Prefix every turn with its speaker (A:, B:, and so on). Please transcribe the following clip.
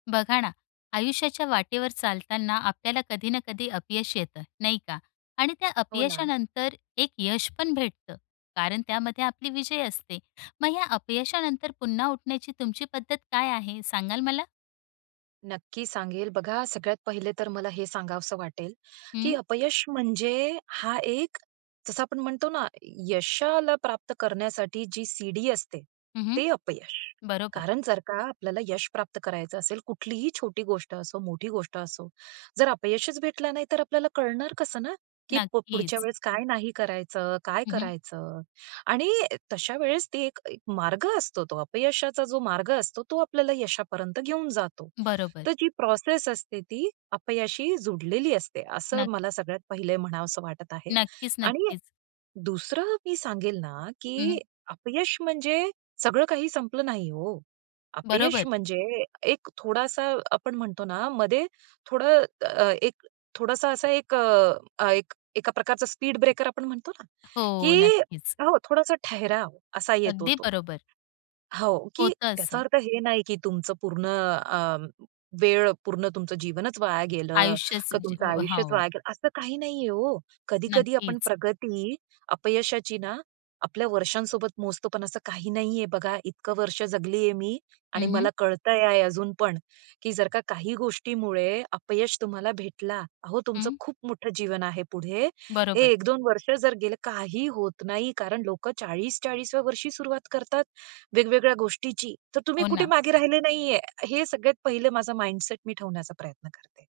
A: बघा ना, आयुष्याच्या वाटेवर चालताना आपल्याला कधी ना कधी अपयश येत, नाही का? आणि त्या
B: हो ना.
A: अपयशानंतर एक यश पण भेटतं कारण त्यामध्ये आपला विजय असतो. मग या अपयशानंतर पुन्हा उठण्याची तुमची पद्धत काय आहे, सांगाल मला?
B: नक्की सांगेल बघा, सगळ्यात पहिले तर मला हे सांगावंसं वाटेल, की
A: हं.
B: अपयश म्हणजे हा एक, जसं आपण म्हणतो ना, यशाला प्राप्त करण्यासाठी जी शिडी असते,
A: हं, हं.
B: ते अपयश.
A: बरोबर.
B: कारण जर का आपल्याला यश प्राप्त करायचं असेल, कुठलीही छोटी गोष्ट असो, मोठी गोष्ट असो, जर अपयशच भेटलं नाही, तर आपल्याला कळणार कसं ना, की प पुढच्या
A: नक्कीच.
B: वेळेस काय नाही करायचं, काय
A: हं, हं.
B: करायचं. आणि तशा वेळेस तो एक एक मार्ग असतो, तो अपयशाचा जो मार्ग असतो, तो आपल्याला यशापर्यंत घेऊन जातो.
A: बरोबर.
B: तर जी प्रोसेस असते, ती अपयशाशी जुडलेली असते, असं
A: नक्की.
B: मला सगळ्यात पहिलं म्हणावंसं वाटत आहे.
A: नक्कीच,
B: आणि
A: नक्कीच.
B: दुसरं मी सांगेल ना,
A: हं,
B: की
A: हं.
B: अपयश म्हणजे सगळं काही संपलं नाही हो, अपयश
A: बरोबर.
B: म्हणजे एक थोडासा, आपण म्हणतो ना, मध्ये थोडं अ, एक थोडासा असा ए, एक अ, एका प्रकारचा स्पीड ब्रेकर आपण म्हणतो ना,
A: हो,
B: की
A: नक्कीच.
B: हो थोडासा ठहराव असा येतो
A: अगदी
B: तो.
A: बरोबर.
B: हो, की
A: होतं
B: त्याचा
A: असं.
B: अर्थ हे नाही, की तुमचं पूर्ण अ, वेळ, पूर्ण तुमचं जीवनच वाया गेलं
A: आयुष्यच
B: का,
A: जे
B: तुमचं आयुष्यच
A: हो.
B: वाया गेलं, असं काही नाही आहे हो. कधी-कधी आपण
A: नक्कीच.
B: प्रगती अपयशाची ना, आपल्या वर्षांसोबत मोजतो, पण असं काही नाहीये बघा. इतकी वर्ष जगलेय मी आणि
A: हं, हं.
B: मला कळतंय आहे अजून पण, की जर का काही गोष्टीमुळे अपयश तुम्हाला भेटलं, अहो, तुमचं
A: हं.
B: खूप मोठं जीवन आहे पुढे. हे
A: बरोबर.
B: 1-2 वर्ष जर गेले, काही होत नाही कारण लोकं 40-40व्या वर्षी सुरुवात करतात, वेगवेगळ्या गोष्टींची, तर तुम्ही
A: हो
B: कुठे
A: ना.
B: मागे राहिले नाहीये. हे सगळ्यात पहिलं माझा माइंडसेट मी ठेवण्याचा प्रयत्न करते.